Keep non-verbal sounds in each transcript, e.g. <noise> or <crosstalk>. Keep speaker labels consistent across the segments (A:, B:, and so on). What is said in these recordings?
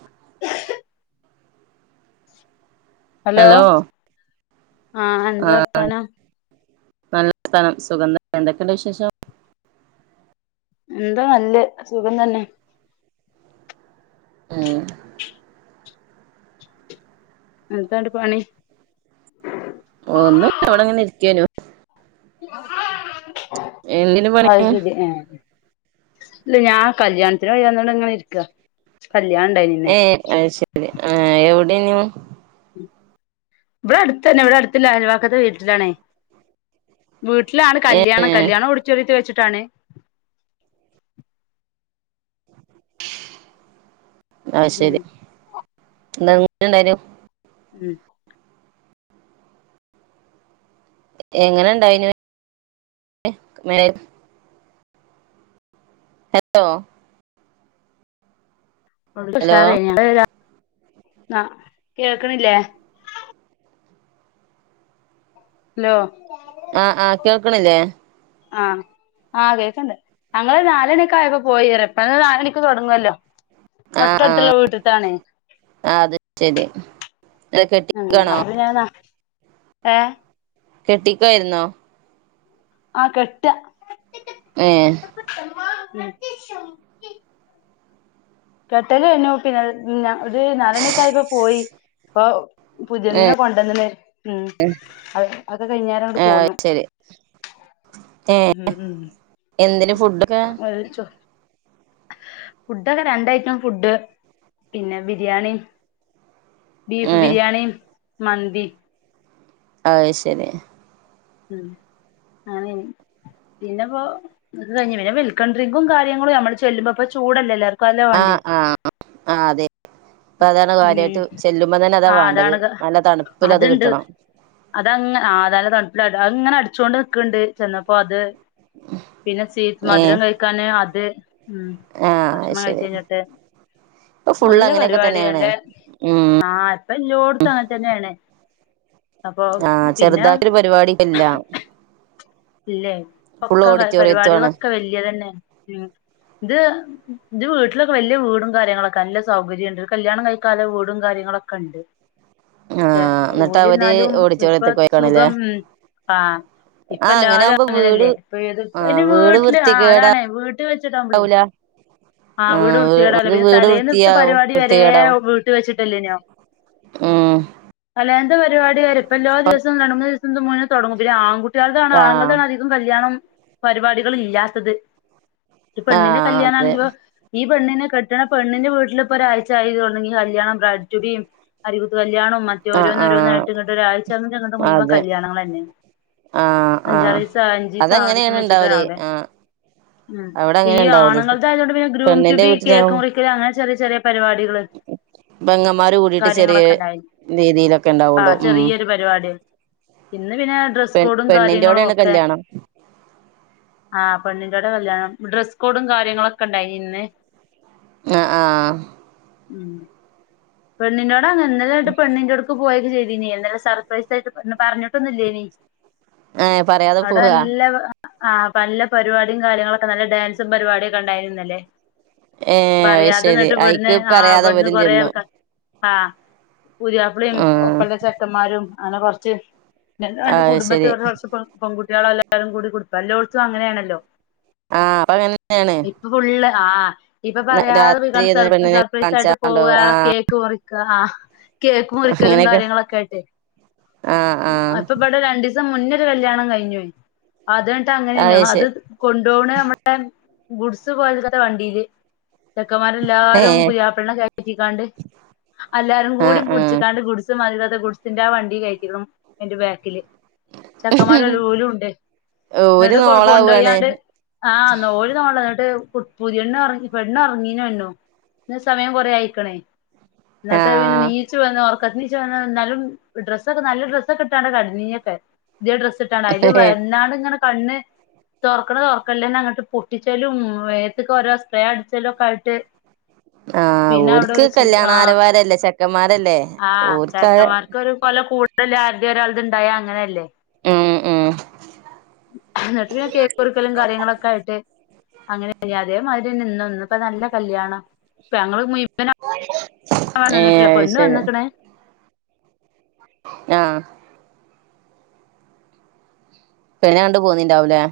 A: <unintelligible>
B: Hello
A: ആഹ് എന്താ
B: ആഹ്
A: വർത്താനം
B: നല്ല സ്ഥലം സുഖം തന്നെ എന്തൊക്കെയണ്ട് വിശേഷം
A: എന്താ നല്ല സുഖം തന്നെ
B: ഉം
A: എന്താണ്ട് പണി
B: ഓ ഒന്നുല്ല ഇവടെങ്ങനെ ഇരിക്കണു എന്തിന്
A: <unintelligible>
B: പണി
A: ഇല്ല ഞാൻ കല്യാണത്തിന് വഴിയന്നണ്ട് ഇങ്ങെ ഇരിക്കുക കല്യാണ
B: ഏഹ് അത് ശരി ആഹ് എവിടെനു
A: ഇവിടെ അടുത്ത തന്നെ ഇവിടെ അടുതുള്ള അയൽവക്കത്ത് വീട്ടിലാണേ വീട്ടിലാണ് കല്യാണം
B: ഏഹ്
A: കല്യാണം ഓഡിറ്റോറിയം വെച്ചിട്ടാണ്
B: <inaudible> അത്
A: ഉം
B: ശരി എന്താങ്ങ എന്തെന്നു
A: ഉം
B: എങ്ങനെണ്ടാവന് <unintelligible> ഹലോ ഹലോ
A: <unintelligible> കേൾക്കണില്ലേ ഹലോ
B: ആഹ് ആഹ് കേൾക്കണില്ലേ
A: ആഹ് ആഹ് കേൾക്കണ്ട് ഞങ്ങൾ നാലമണിക്കായപ്പോ പോയിറ ഇപ്പോ നാലണിക്ക് തുടങ്ങുവല്ലോ
B: ആഹ് ആഹ്
A: തൊട്ടടുത്തുള്ള വീട്ടിത്താണേ
B: ആഹ് അത് ശരി
A: ഉ
B: കെട്ടിക്കാണോ
A: അപ്പൊന്നഞാെന്നാ ഏഹ്
B: കെട്ടിക്കായിരുന്നോ
A: ആഹ് കെട്ടുക
B: ഏഹ്
A: <unintelligible> കെട്ടല് എന്നഞ്ഞ പിന്നെ ഒരു നാലണക്കായ്പ പോയി അപ്പൊ പുതിയതിനനെ
B: ഏഹ്
A: കൊണ്ടന്നന്നെ ഉം അത് കഴിഞ്ഞങ്
B: ആഹ് അത്
A: പോണു
B: ശരി ഏഹ് എന്തിന് ഫുഡൊക്കെ?
A: അയിൽച്ചോ ഫുഡൊക്കെ രണ്ടഐറ്റം ഫുഡ് പിന്നെ ബിരിയാണി ബീഫ്
B: ഏഹ്
A: ബിരിയാണി മന്തി
B: അഹ് ശെരി
A: ഉം ആനേ പിന്നെപ്പോ ത് കഴിഞ്ഞ വേ വെൽക്കൺ ഡ്രിങ്കും കാര്യങ്ങളും അമ്മള് ചെല്ലുമ്പോപ്പോ ചൂടല്ലേ എല്ലാ
B: ആഹ് ആഹ് ആഹ് അതെ ഇപ്പ അതാണ്
A: ഉം
B: കാര്യായിട്ട് ചെല്ലുമ്പ തന്നെ അതാ
A: ആ
B: വേണ്ടത്
A: അതാണ്
B: നല്ല തണുപ്പിൽ അത് കിട്ടണം.
A: അതങ് ആഹ് തല്ല തണുപ്പില അഹ്ങ്ങനെ അടിച്ചോണ്ട് നിക്ണ്ട് ചെന്നപ്പോ അത് പിന്നെ സീ
B: ഏ
A: മധുരം കഴിക്കാന് അത് ഉം
B: ആഹ് അത്
A: ഭക്ഷണം
B: ശരി
A: കഴിച്ചഴിഞ്ഞിട്ട്
B: ഇപ്പൊ ഫുള്ള്
A: നല്ല
B: അങ്ങനെയൊക്കെ
A: പരിപാടിയല്
B: തന്നെയാണ്
A: രെ
B: ഉം
A: ആഹ് ഇപ്പല്ലോടുത്ത് അങ്ങൻതന്നെയാണ്. അപ്പൊ പിന്നെ
B: പരിവാടിയെല്ലാം
A: ഇല്ലേ ഇപ്പൊക്കെ
B: ഓഡിറ്റോറിയത്തും ആണ്
A: പരിപാടിയളൊക്കെ വെല്യതന്നെ ഉം ഇത് വീട്ട്ലൊക്കെ വെല്ല്യ വീടും കാര്യങ്ങളൊക്കെ നല്ല സൗകര്യൂണ്ട് ഒര് കല്ല്യാണം കയ്ക്കാല്ലെ വീടും കാര്യങ്ങളൊക്കെണ്ട് ക്ഷെ
B: ആഹ് എന്നിട്ട് അവര്
A: ഓല്ന്നാലും ഇപ്പം
B: ഓഡിറ്റോറിയത്ത്ക്ക് പോയിക്കാണല്ലേ
A: സുഖം ആഹ്
B: ആഹ് അങ്ങനെ
A: ഇപ്പല്ലാരും
B: ആകുമ്പോ വീട്
A: അങ്ങനെല്ലെ ഇപ്പേത്
B: ആഹ്
A: അയിന്
B: വീട്
A: വീട്ട്ല് ആ അതാണെ
B: വൃത്തികേടാവൂല
A: വീട്ട് വെച്ച്ട്ടാവുമ്പളെ ആഹ് വീട് വൃത്തിയേടാവുലെ
B: മറ്റേത്
A: പിന്നെ
B: വീട്
A: തലേന്ന്ത്തെ
B: വൃത്തിയാവും
A: പരിവാടി വെരേ
B: വൃത്തികേടാവും
A: വീട്ട് വെച്ചിട്ടല്ലേനിയൊ?
B: ഉംഹ്
A: തലേന്ന്ത്തെ പരിവാടി വെരെ ഇപ്പയെല്ലാ ദിവസും രണ്ട്മൂന്നീസം മുന്നെ തൊടങ്ങും പിന്നെ ആകുട്ടിയെൾതാണ്
B: ആഹ്
A: ആണ്ങ്ങെൾതണ് തും കല്യാണം പരിപാടികളില്ല്യാത്തത് ഒരു പെണ്ണിന്റെ
B: ആഹ് അതെ
A: കല്യാണാണെങ്കിലൊ ഈ പെണ്ണിന് കെട്ട്ണെ പെണ്ണിന്റെ വീട്ടില്പ്പൊരാഴ്ച്ചായി തൊട്ങ്ങി കല്യാണം ബ്രയ്റ്റു ബിം, അരികുത്ത് കല്യാണും
B: ആഹ് ആഹ്
A: മറ്റോരോന്നൊരോന്നായിട്ട്ങ്ങട്ട് ഒരാഴ്ചെന്റങ്ങെട്ട് മുയ് വെൻ
B: അതെ
A: കല്യാണങ്ങളെന്നെ.
B: ആഹ് ആഹ്
A: അഞ്ചാറീസം അഞ്ചിസം, ആറിസം
B: അതങ്ങനെയാണ് ഇണ്ടാവല്
A: വെച്ച്ട്ടവ്ടെ
B: ആഹ്
A: ഉം
B: അവിടെ
A: ഈ
B: അങ്ങനെ ഇണ്ടാവല്
A: ആണ്ങ്ങൾതായോണ്ട് പിന്നെ
B: പെണ്ണിന്റെ
A: ഗ്രൂംറ്റുബി, കേക്ക്
B: വീട്ടിലാവുമ്പോ
A: മുറിക്കല്, അങ്ങനെ ചെറിയ ചെറിയ പരിപാടികള്
B: പെങ്ങന്മാര് കൂടിട്ട് ചെറിയ
A: കാര്യങ്ങളൊക്കെണ്ടായിനി
B: രീതിയിലൊക്കെ
A: ആ
B: ഉണ്ടാവുള്ളൂ ഉം
A: ചെറിയൊരു പരിപാടി ഇന്ന്പിന്നെ ഡ്രസ്
B: പെ
A: കോഡും
B: പെണ്ണിന്റോടെയാണ്
A: കാര്യങ്ങളുഒക്കെ
B: കല്യാണം
A: ആ പെണ്ണിന്റോടെ കല്യാണം ഡ്രസ്കോഡും കാര്യങ്ങളൊക്കെണ്ട യിനിന്ന്
B: ആഹ് ആഹ
A: ഉം പെണ്ണിന്റോടെ അ ഇന്നലെങ്ങെട്ട് പെണ്ണിന്റോട്ക്ക് പോ യൊക്കെ ചെയ്തീനി ഇന്നലെ സർപ്രൈസായിട്ട് പറഞ്ഞിട്ടൊന്നുല്ല്യോനി
B: ഏ പറയാതെ
A: അവ്ടെ
B: പോവാ
A: നല്ല ആഹ പല്ല പരിപാടിം കാര്യങ്ങളൊക്കെ നല്ല ഡാൻസും പരിപാടിയൊക്കെണ്ടായിനി ഇന്നലെ
B: ഏ അത്
A: പറയാതെ
B: ശരി
A: ന്നട്ട്
B: അയിക്ക്
A: ഇവട്ന്ന് ആ
B: പറയാതെ
A: ഇവട്ന്ന്
B: ഇവരും
A: കൊറേ
B: ചെന്നു
A: ആൾക്ക ആഹ പുതിയാപ്ലിം
B: ആ
A: ഒപ്പെല്ല ചെക്കെന്മാരും അങ്ങനെ കൊർച്ച് രണ്ട് രണ്ട്
B: അത് ശരി
A: കുടുംബത്തെ കൊർച്ച് പെ കുട്ടിയെള്ളെല്ലാരും കൂടികൊട്ക്കാ എല്ലോട്ത്തും അങ്ങനേണല്ലോ?
B: ആഹ് അതങ്ങനെന്നേണ്.
A: ഇപ്പോ ഫുള്ള് ആ് ഇപ്പൊ പറയാതെ
B: രാത്രി
A: പൊയ്‌കാണ്ട് സ
B: പെണ്ണിനെ കാണിച്ചാ
A: സർപ്രൈസായിട്ട്
B: കൊണ്ടോവും
A: പോവാ
B: ആ
A: കേക്ക് മുറിക്കാ കേക്ക് മുറിക്കലും
B: അങ്ങനെയൊക്കെ
A: കാര്യങ്ങളൊക്കായിട്ടെ
B: ആ ആ
A: ആഹ് ഇ ബടെ രണ്ടീസം മുന്നൊരു കല്യാണം കയ്ഞ്ഞോയി അത് ന്ന്ട്ട് അങ്ങനേനു അത് കൊണ്ടോവ്ണെ അമ്മളെ ഗുഡ്സ് പോൽത്ത വണ്ടീല്
B: ഏ
A: ചെക്കന്മാരെല്ലാരും പുതിയാപ്പൾനെ കേറ്റിങ്ങാണ്ട്. എല്ലാരും
B: ആ
A: കൂടി
B: ആ
A: പുട്ച്ങ്ങാണ്ട് ഗുഡ്സ് മാതിരിക്കെത്തെ ഗുഡ്സിന്റെ ആ വണ്ടി കഴിറ്റിക്ണു അയ്ന്റെ ബാക്കില് ചെക്കന്മാരലോ ഓലുണ്ട്
B: ഓര്
A: ന്നട്ട് കൊ
B: നോളാവാണ്
A: കൊണ്ടോയ്യാണ്ട് ആഹ് ന്നോല് നോള ന്നട്ട് പുതിയെണ്ണ് പെണ്ണ് ഒർങ്ങീനോനു ന്നെ സമയം കൊറേ ആയിക്ണ്
B: ആ
A: ഇന്നട്ട് പിൻ നീ ച്ച് വന്ന് ഒർക്കത്ത് ന്നീച്ച് വന്ന് ന്നാലും ഡ്രസ്സൊക്കെ നല്ല ഡ്രസ്സക്കെ ഇട്ടാണ്ട കട്ന്നീനിയൊക്കെ പുതിയേ ഡ്രസ് ട്ടാണ്ട് അയില് വെന്നാണ്ട്ങ്ങെനെ കണ്ണ് തൊറ്ക്ണ തൊർക്കൽലെന്നെ ഇങ്ങട്ട് പൊട്ടിച്ചെലും മേത്ത്ക്കോരോ സ്പ്രേ അട്ച്ചലൊക്കായിട്ട് <inaudible>
B: ആഹ് ഓര്ക്ക് കല്യാണ ആരവാരല്ലേ ചെക്കമ്മാരല്ലേ ഓര്ക്കഹ്
A: ഓൽക്കൊരു ഓലെ കൂടെള്ളല്‌തെ ആര്‌തെ ഒരാൾതെണ്ടായ അങ്ങനെല്ലേ
B: മ് മ്
A: ഇന്നെട്ട് പിന്നെ കേക്ക് മുറിക്കലും കാര്യങ്ങളൊക്കായിട്ട് അങ്ങനായി അതേമാരിയെന്നെ ഇന്നും ഇപ്പൊ നല്ല കല്യാണ ഞങ്ങള് മുഴ്മനാകോളൊന്നും നിന്ന്ട്ടില്ല
B: ഏഹ്
A: പെണ്ണ്
B: ശരി
A: വെന്ന്ക്ക്ണ്
B: ആഹ് പെണ്ണിനെ കണ്ട് പോന്നിണ്ടാവുലേ?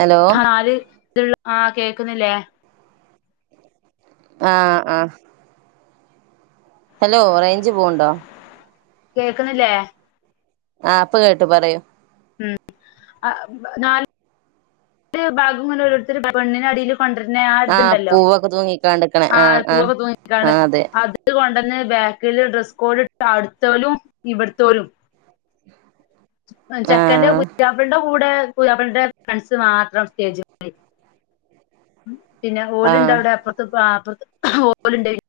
B: ഹലോ
A: പാൽ ഇത്ള്ളെ ആ കേക്കുന്നില്ലേ?
B: ആഹ് ആഹ് ഹലോ റെയ്ഞ്ച് പോവ്ണ്ടോ?
A: കേക്ക്ന്നില്ലേ?
B: ആ ഇപ്പ കേട്ടു പറയു
A: ഉം നാല് ഭാഗങ്ങന ഓരോര്ത്തര് പെണ്ണിനടിൽ കൊണ്ടര്നെ
B: ആഹ്
A: ആത്ണ്ടല്ലോ
B: പൂവൊക്കെ തൂങ്ങിക്കാണ്ട്ക്ക്ണെ ആഹ് ആഹ്
A: ആൽപൂവ്തൂങ്ങിങ്ങാണ്ട്
B: ആഹ് അതെ
A: ആത് ഇത് കൊണ്ടന്നെ ബാക്കില് ഡ്രസ്സ് കോഡ് ഇട്ട അവ്ടുത്തോലും ഇവിടുതോലും ചെക്കന്റെ
B: ആഹ്
A: പുതാപ്ലന്റെ കൂടെ പുതാപ്ലൻന്റെ ഫ്രണ്ട്സ് മാത്രം സ്റ്റേജിമ്മല് പിന്നെ
B: ആഹ്
A: ഓല്ണ്ടവടെ അപ്പറത്ത് പാപ്പുറത്ത് ഓലുണ്ടയ്ന്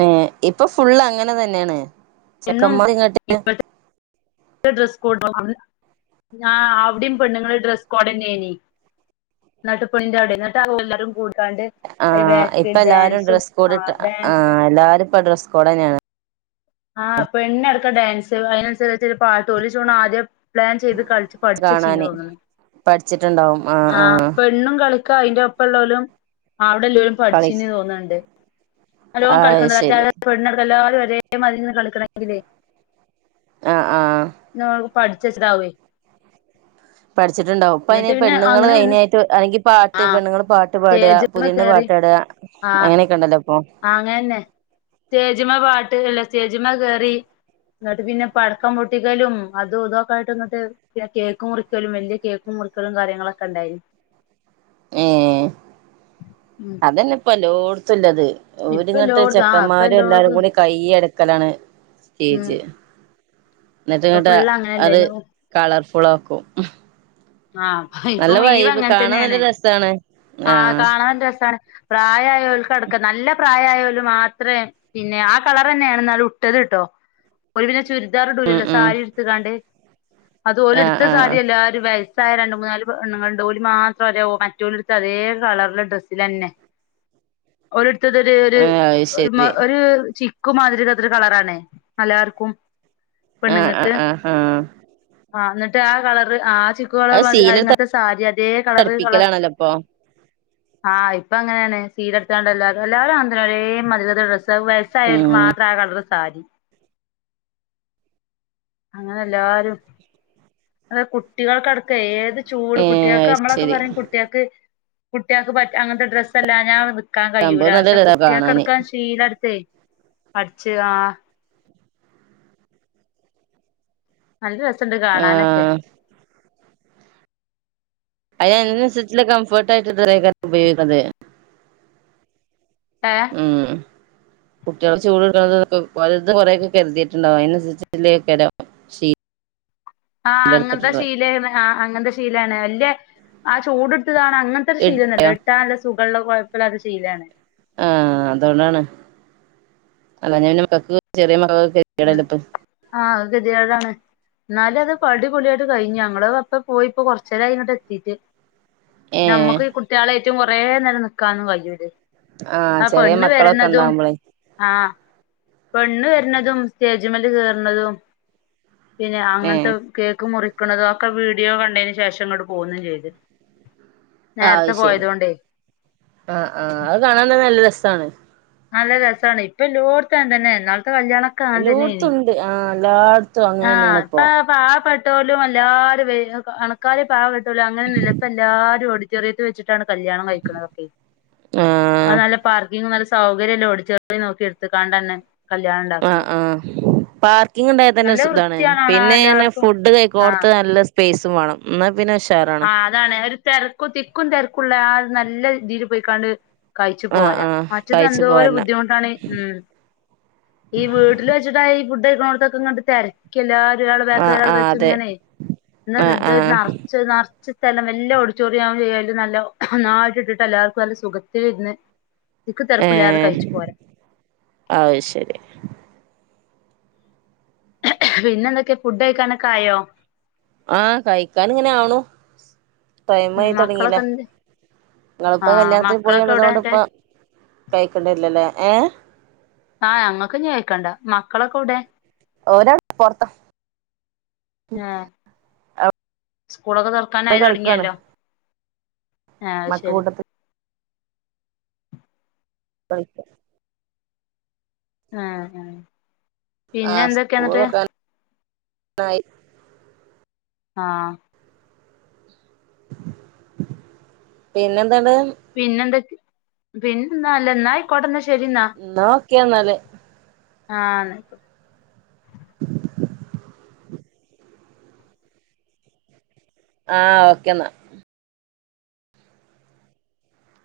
B: ഏഹ് ഇപ്പ ഫുള്ള് അങ്ങനെ തന്നെണ്
A: പെണ്ണും ഇപ്പൾത്തെ ഡ്രെസ്സ് കോഡ്ണ്ടന്ന് ആ അവടീം പെണ്ണ്ങ്ങള് ഡ്രസ് കോഡന്നെയ്നി ന്നട്ട് പെണ്ണിന്റെഅവടെ ന്നട്ട് എല്ലാരുംകൂട്
B: ആഹ് ഇപ്പല്ലാരും ഡ്രസ്സ്
A: ആ
B: കോഡട്ട് ആ
A: ഡാൻസ്
B: എല്ലാരുപ്പ ഡ്രസ്സ് കോഡന്നേണ്
A: ആഹ് പെണ്ണടക്കം ഡാൻസ് അതിനനുസരിച്ച് ഒരു പാട്ട് ഒലിച്ചോണ് ആദ്യം പ്ലാൻ ചെയ്ത് കളിച്ചു പഠിച്ചചീന്ന്
B: കാണാന്
A: തോന്നുണു
B: പഠിച്ചിട്ടുണ്ടാവും ആഹ്
A: ആപട്
B: ആഹ്
A: പെണ്ണും കളിക്കാ അയ്ന്റൊപ്പള്ളോലും അവടെല്ലോലും
B: കളി
A: പഠിചീനി തോന്ന്ണ്ട് നല്ലോ
B: അഹ്
A: കളികണ്ട് മറ്റേ
B: ശരി
A: പെണ്ണടക്കം എല്ലാരും ഒരേ മാതിരി നിന്ന് കളിക്കണെങ്കില്
B: ആഹ് ആഹ്
A: ന്നോൽ പഠിചെച്ചതാവെ
B: പഠിച്ചിട്ടുണ്ടാവും ഇപ്പഅയ്ൻ
A: എന്നിട്ട് പിന്നെ
B: പെണ്ണുങ്ങള്
A: അങ്ങനെ വന്ന്
B: അയിനായിട്ട് അല്ലെങ്കി
A: ആ
B: പാട്ട് പെണ്ണുങ്ങള് പാട്ട്പാടാ
A: സ്റ്റേജിമ്മ
B: പുതിയണ്ണ്
A: കേറി
B: പാട്ടാടാ അങ്ങനെക്കണ്ടല്ലോപ്പോ
A: ആഹ് അങ്ങനന്നെ സ്റ്റേജ്മ്മേ പാട്ട് അല്ല സ്റ്റേജ്ജ്മ്മേ കേറി ഇന്നട്ട് പിന്നെ പടക്കംപൊട്ടിക്കലും അതും ഇതൊക്കെ ആയിട്ട് ഇങ്ങിട്ട് പിന്നെ കേക്കും മുറിക്കലും വലിയ കേക്കും മുറിക്കലും കാര്യങ്ങളൊക്കെണ്ടായിനി
B: ഏഹ്
A: ഉം
B: അതന്നെ ഇപ്പല്ലോടുത്തുള്ളത്
A: ഇപ്പ
B: ഓലിങ്ങട്ട്
A: എല്ലോടത്തും ആ ഇപ്പ
B: ചെക്കന്മാരും
A: എല്ലോടത്തും
B: എല്ലാരുംകൂടി കയ്യടക്കലാണ്
A: ഉം
B: സ്റ്റേജ്
A: ഇപ്പൊ
B: ഇന്നട്ട്ങ്ങട്ട്
A: ഫുള്ള്
B: അത്
A: അങ്ങനെയല്ലേനോ
B: കളർഫുളാക്കും
A: ആഹ് ഇപ്പൊ മുയ്വൻ
B: കാണാൻ നല്ല
A: അങ്ങൻതന്നെണ്
B: രസാണ്
A: ആഹ് കാണൻരസാണ് പ്രായയോൽക്കടക്കം നല്ല പ്രായയോല് മാത്രേ പിന്നെ ആ കളറെന്നേണ് ഇന്നാലുട്ടത്ട്ടോ ഒല് പിന്നെ ചുര്
B: ഉം
A: ദാറ്ടൂലല്ലോ
B: ഉം
A: സാരി ഇട്ത്ത്കാണ്ട് അത് ഓല്
B: ആഹ്
A: ഇടുത്ത
B: ആഹ്
A: സാരിയല്ലാരു വയസ് സ്സായ രണ്ട് മൂന്നാല് പെണ്ണ്ങ്ങള്ണ്ട്ല് ഓല് മാത്ര ഒരേ മറ്റോലിട്ത്താ അതേ കളറില് ഡ്രസ്സിലന്നെ ഓല്ട്ത്തത് ഒര് ഒര്
B: ആഹ് അത്
A: ഒരു മേ
B: ശരി
A: ഒരു ചിക് ക്കുമാതിരികത്തൊരു കളറണേ എല്ലാർക്കും
B: ആഹ് ആഹ്
A: പെണ്ണുങ്ങക്ക്
B: ആഹ് ആഹ്
A: ആ ന്നട്ട് ആ കളറ് ആ ചിക്കു
B: അത്
A: കളർമതി
B: സീലെടുത്ത്
A: അയ്ങ്ങത്തെ സാരി അതേ കളറ് കളർ
B: അടുപ്പിക്കലാണല്ലോ ഇപ്പൊ
A: ആഹ് ഇപ്പ അങ്ങനെണ് സീലട്ത്താണ്ട് എല്ലാരുംഎല്ലാരും അങ്ങൻതന്നെ ഒരേ മതിര്ത്തെ ഡ്രസ് സ്സ് വയസ്സായോൽക്
B: ഉം
A: മാത്രം ആ കളറ്സാരി അങ്ങനെ എല്ലാരും അത് കുട്ടികൾക്കടക് ക്ക്‌ ഏത് ചൂട്
B: ഏഹ്
A: കുട്ടികൾക്ക്
B: അത് ശരി
A: നമ്മളൊക്കെപറിം കുട്ട്യേക്ക് കുട്ട്യേക്ക് പറ്റ അങ്ങൻത്തെ ഡ്രസ്സെല്ലാഞ്ഞാ നിക്കാൻ കയ്യൂല
B: സംഭവം നല്ല
A: പക്ഷെ
B: രസാ കാണാന്
A: കുട്ട്യേക്കടക്കം ശീലെട്ത്തേ അടിച്ച് ആഹ് നല്ലരസണ്ട് കാണാനൊക്കെ
B: ആഹ് അയ്ന് അതിനനുസരിച്ചുള്ള കംഫോർട്ട് ആയിട്ടുള്ള തുണിയേകാരം ഉപയോഗിക്കുന്നത്
A: ഏഹ്
B: ഉം കുട്ടിൾ ചൂട് ഇട്ക്ണത് വലുത് കൊറെയൊക്കെ കരുതിയിട്ടുണ്ടാവും അതിനനുസരിചിലയിരിക്കാണം
A: ആഹ് അങ്ങൻത്തെ ശീലേണ് അങ്ങൻത്തെ ശീലാണ് വല്ലെ ആ ചൂടുട്ത്കാണ് അങ്ങൻ തൊരു
B: എടുത്തോ
A: ശീലന്നല്ല ഇട്ടാ നല്ലസുഖള്ള കൊഴപ്പല്ലാത്ത ശീലയാണ്
B: ആഹ് അതോണ്ടാണ് അല്ലാഞ്ഞപിന്നെ മക്കക്ക് ചെറിയ മകക്ക്
A: ഉം ആഹ് കെതീടാണ് ഇന്നാലും അത് പടിപൊളിയായിട്ട് കഴിഞ്ഞു ഞങ്ങള് അപ്പ പോയിപ്പോ കൊറച്ചേരായി ഇങ്ങട്ട് എത്തീട്ട്
B: ഏഹ്
A: പിന്നെമ്മക്ക് ഈ കുട്ട്യേളേറ്റും കൊറേനേരം നിക്കാനൊന്നും കഴിയൂലെ
B: ആഹ്
A: ആ
B: ചെറിയ
A: പെണ്ണ്
B: മക്കളൊക്കെ
A: വരുന്നതും
B: ഉണ്ടാവുമ്പളേ
A: ആഹ് പെണ്ണ് വരുന്നതും സ്റ്റേജ്മൽ കേറുന്നതും പിന്നെ
B: ഏഹ്
A: അങ്ങനത്തെ കേക്ക് മുറിക്കുന്നതോ ഒക്കെ വീഡിയോ കണ്ടതിന് ശേഷം ഇങ്ങോട്ട് പോന്നും ചെയ്ത്
B: ആഹ്
A: നേരത്തെ
B: ശരി
A: പോയതോണ്ടേ
B: ആഹ് ആഹ് അത് കാണാൻ നല്ല രസമാണ്
A: നല്ല രസാണ് ഇപ്പൊ എല്ലാടുത്തും അങ്ങനെതന്നെ ഇന്നാളത്തെ കല്യാണക്കെ
B: എല്ലാടുത്തും ഇണ്ട് ആഹ് എല്ലാ
A: ആഹ് ഇപ്പ പാവപ്പെട്ടോലും എല്ലാരും വലി പണക്കാർ പാവപ്പെ അങ്ങന്നുല്ല ഇപ്പ എല്ലാരും ഓഡിറ്റോറിയത്തിൽ വെച്ചിട്ട് ട്ടാണ് കല്യാണം കഴിക്കുന്നതെക്കെ അത്
B: ആഹ്
A: നല്ല പ <unintelligible> തന്നെ സൗകര്യമുള്ള ഓഡിറ്റോറിയം നോക്കി എടുത്ക്കാണ്ട് തന്നെ
B: ആഹ് ആഹ് പാർക്കിങ് ഉണ്ടായ തന്നെ
A: നല്ല
B: ഇതാണ്
A: വൃത്തിയാണാണാ
B: പിന്നെ
A: എല്ലാർക്കും
B: ഫുഡ്
A: ആഹ്
B: കഴിക്കുന്നടുത്ത് നല്ല സ്പേസും വേണം എന്നാൽ പിന്നെ ഉഷാറണ്
A: ആഹ് അതാണ് ഒരു തെരക്കും തിക്കും തിരക്കുള്ള അത് നല്ല രീതിയിൽ പോയിക്കാണ്ട് കഴിച്ചു
B: ആഹ്
A: പോരാ
B: ആഹ്
A: മറ്റത്
B: കഴിച്ചു
A: എന്തോര
B: പോരന്ന
A: ബുദ്ധിമുട്ടാണ് ഉം ഈ വീട്ടില് വെച്ചിട്ട ഈ ഫുഡ് കഴിക്കണോടത്തൊക്കെ തിര എല്ലാരും ഒരാളെ
B: ആഹ്
A: ബേക്കിൽ
B: ആഹ്
A: വെച്ച്
B: അതെ
A: ഇങ്ങനെ എന്നാ
B: ആഹ്
A: ഇത് ഒരു
B: ആഹ്
A: ന നിറച്ച സ്ഥലം വല്യ ഓഡിറ്റോറിയം ചെയാലും നല്ല നന്നായിട്ട് ഇട്ടിട്ട് എല്ലാർക്കും നല്ല സുഖത്തി ഇരുന്ന് തിക്കും തെരക്കുല്ലാതെ കഴിച്ചു പോര
B: ആഹ് ശരി
A: പിന്നെ എന്തൊക്കെയ ഫുഡ് കഴിക്കാനൊക്കെ ആയോ
B: ആഹ് കഴിക്കാൻ ഇങ്ങനെ ആണു ടൈം ആയി
A: മക്കളൊക്കെ
B: തുടങ്ങില്ലേ
A: എന്ത്
B: നിങ്ങളിപ്പോ
A: ആഹ്
B: കല്യാണത്തിന് പോയി
A: മക്കളൊക്കെ എവിടെ
B: വന്നതൊണ്ട്
A: എന്നിട്ട്
B: ഇപ്പ കൈയ്ക്കേണ്ടി വരിലലോ ഏഹ്
A: ആഹ് ഞങ്ങക്ക് ഇനി കയികണ്ട മക്കളൊക്കെ എവിടെ
B: ഓർ അവിടെ പുറത്ത്
A: ആഹ് സ്കൂളൊക്കെ തുറ
B: അവിടെ
A: തുറക്കാനായി
B: കളിക്കാണ്
A: തുടങ്ങിയാലോ ആഹ്
B: മക്ക
A: ശരി
B: കൂട്ടത്തിൽ <unintelligible>
A: ആഹ് ആഹ് പിന്നെ എന്തൊക്കെയ എന്നിട്ട്
B: ആയി
A: ആഹ്
B: പിന്നെ ന്താ ട്
A: പിന്നെന്തൊക്ക പിന്നെ നല്ലെ ന്നാ ആയിക്കോട്ടെ എന്നാ ശരി എന്നാ
B: ഓക്കെ എന്നാല്
A: ആഹ് ന്നാ ശെ
B: ആഹ് ഓക്കെ ന്നാ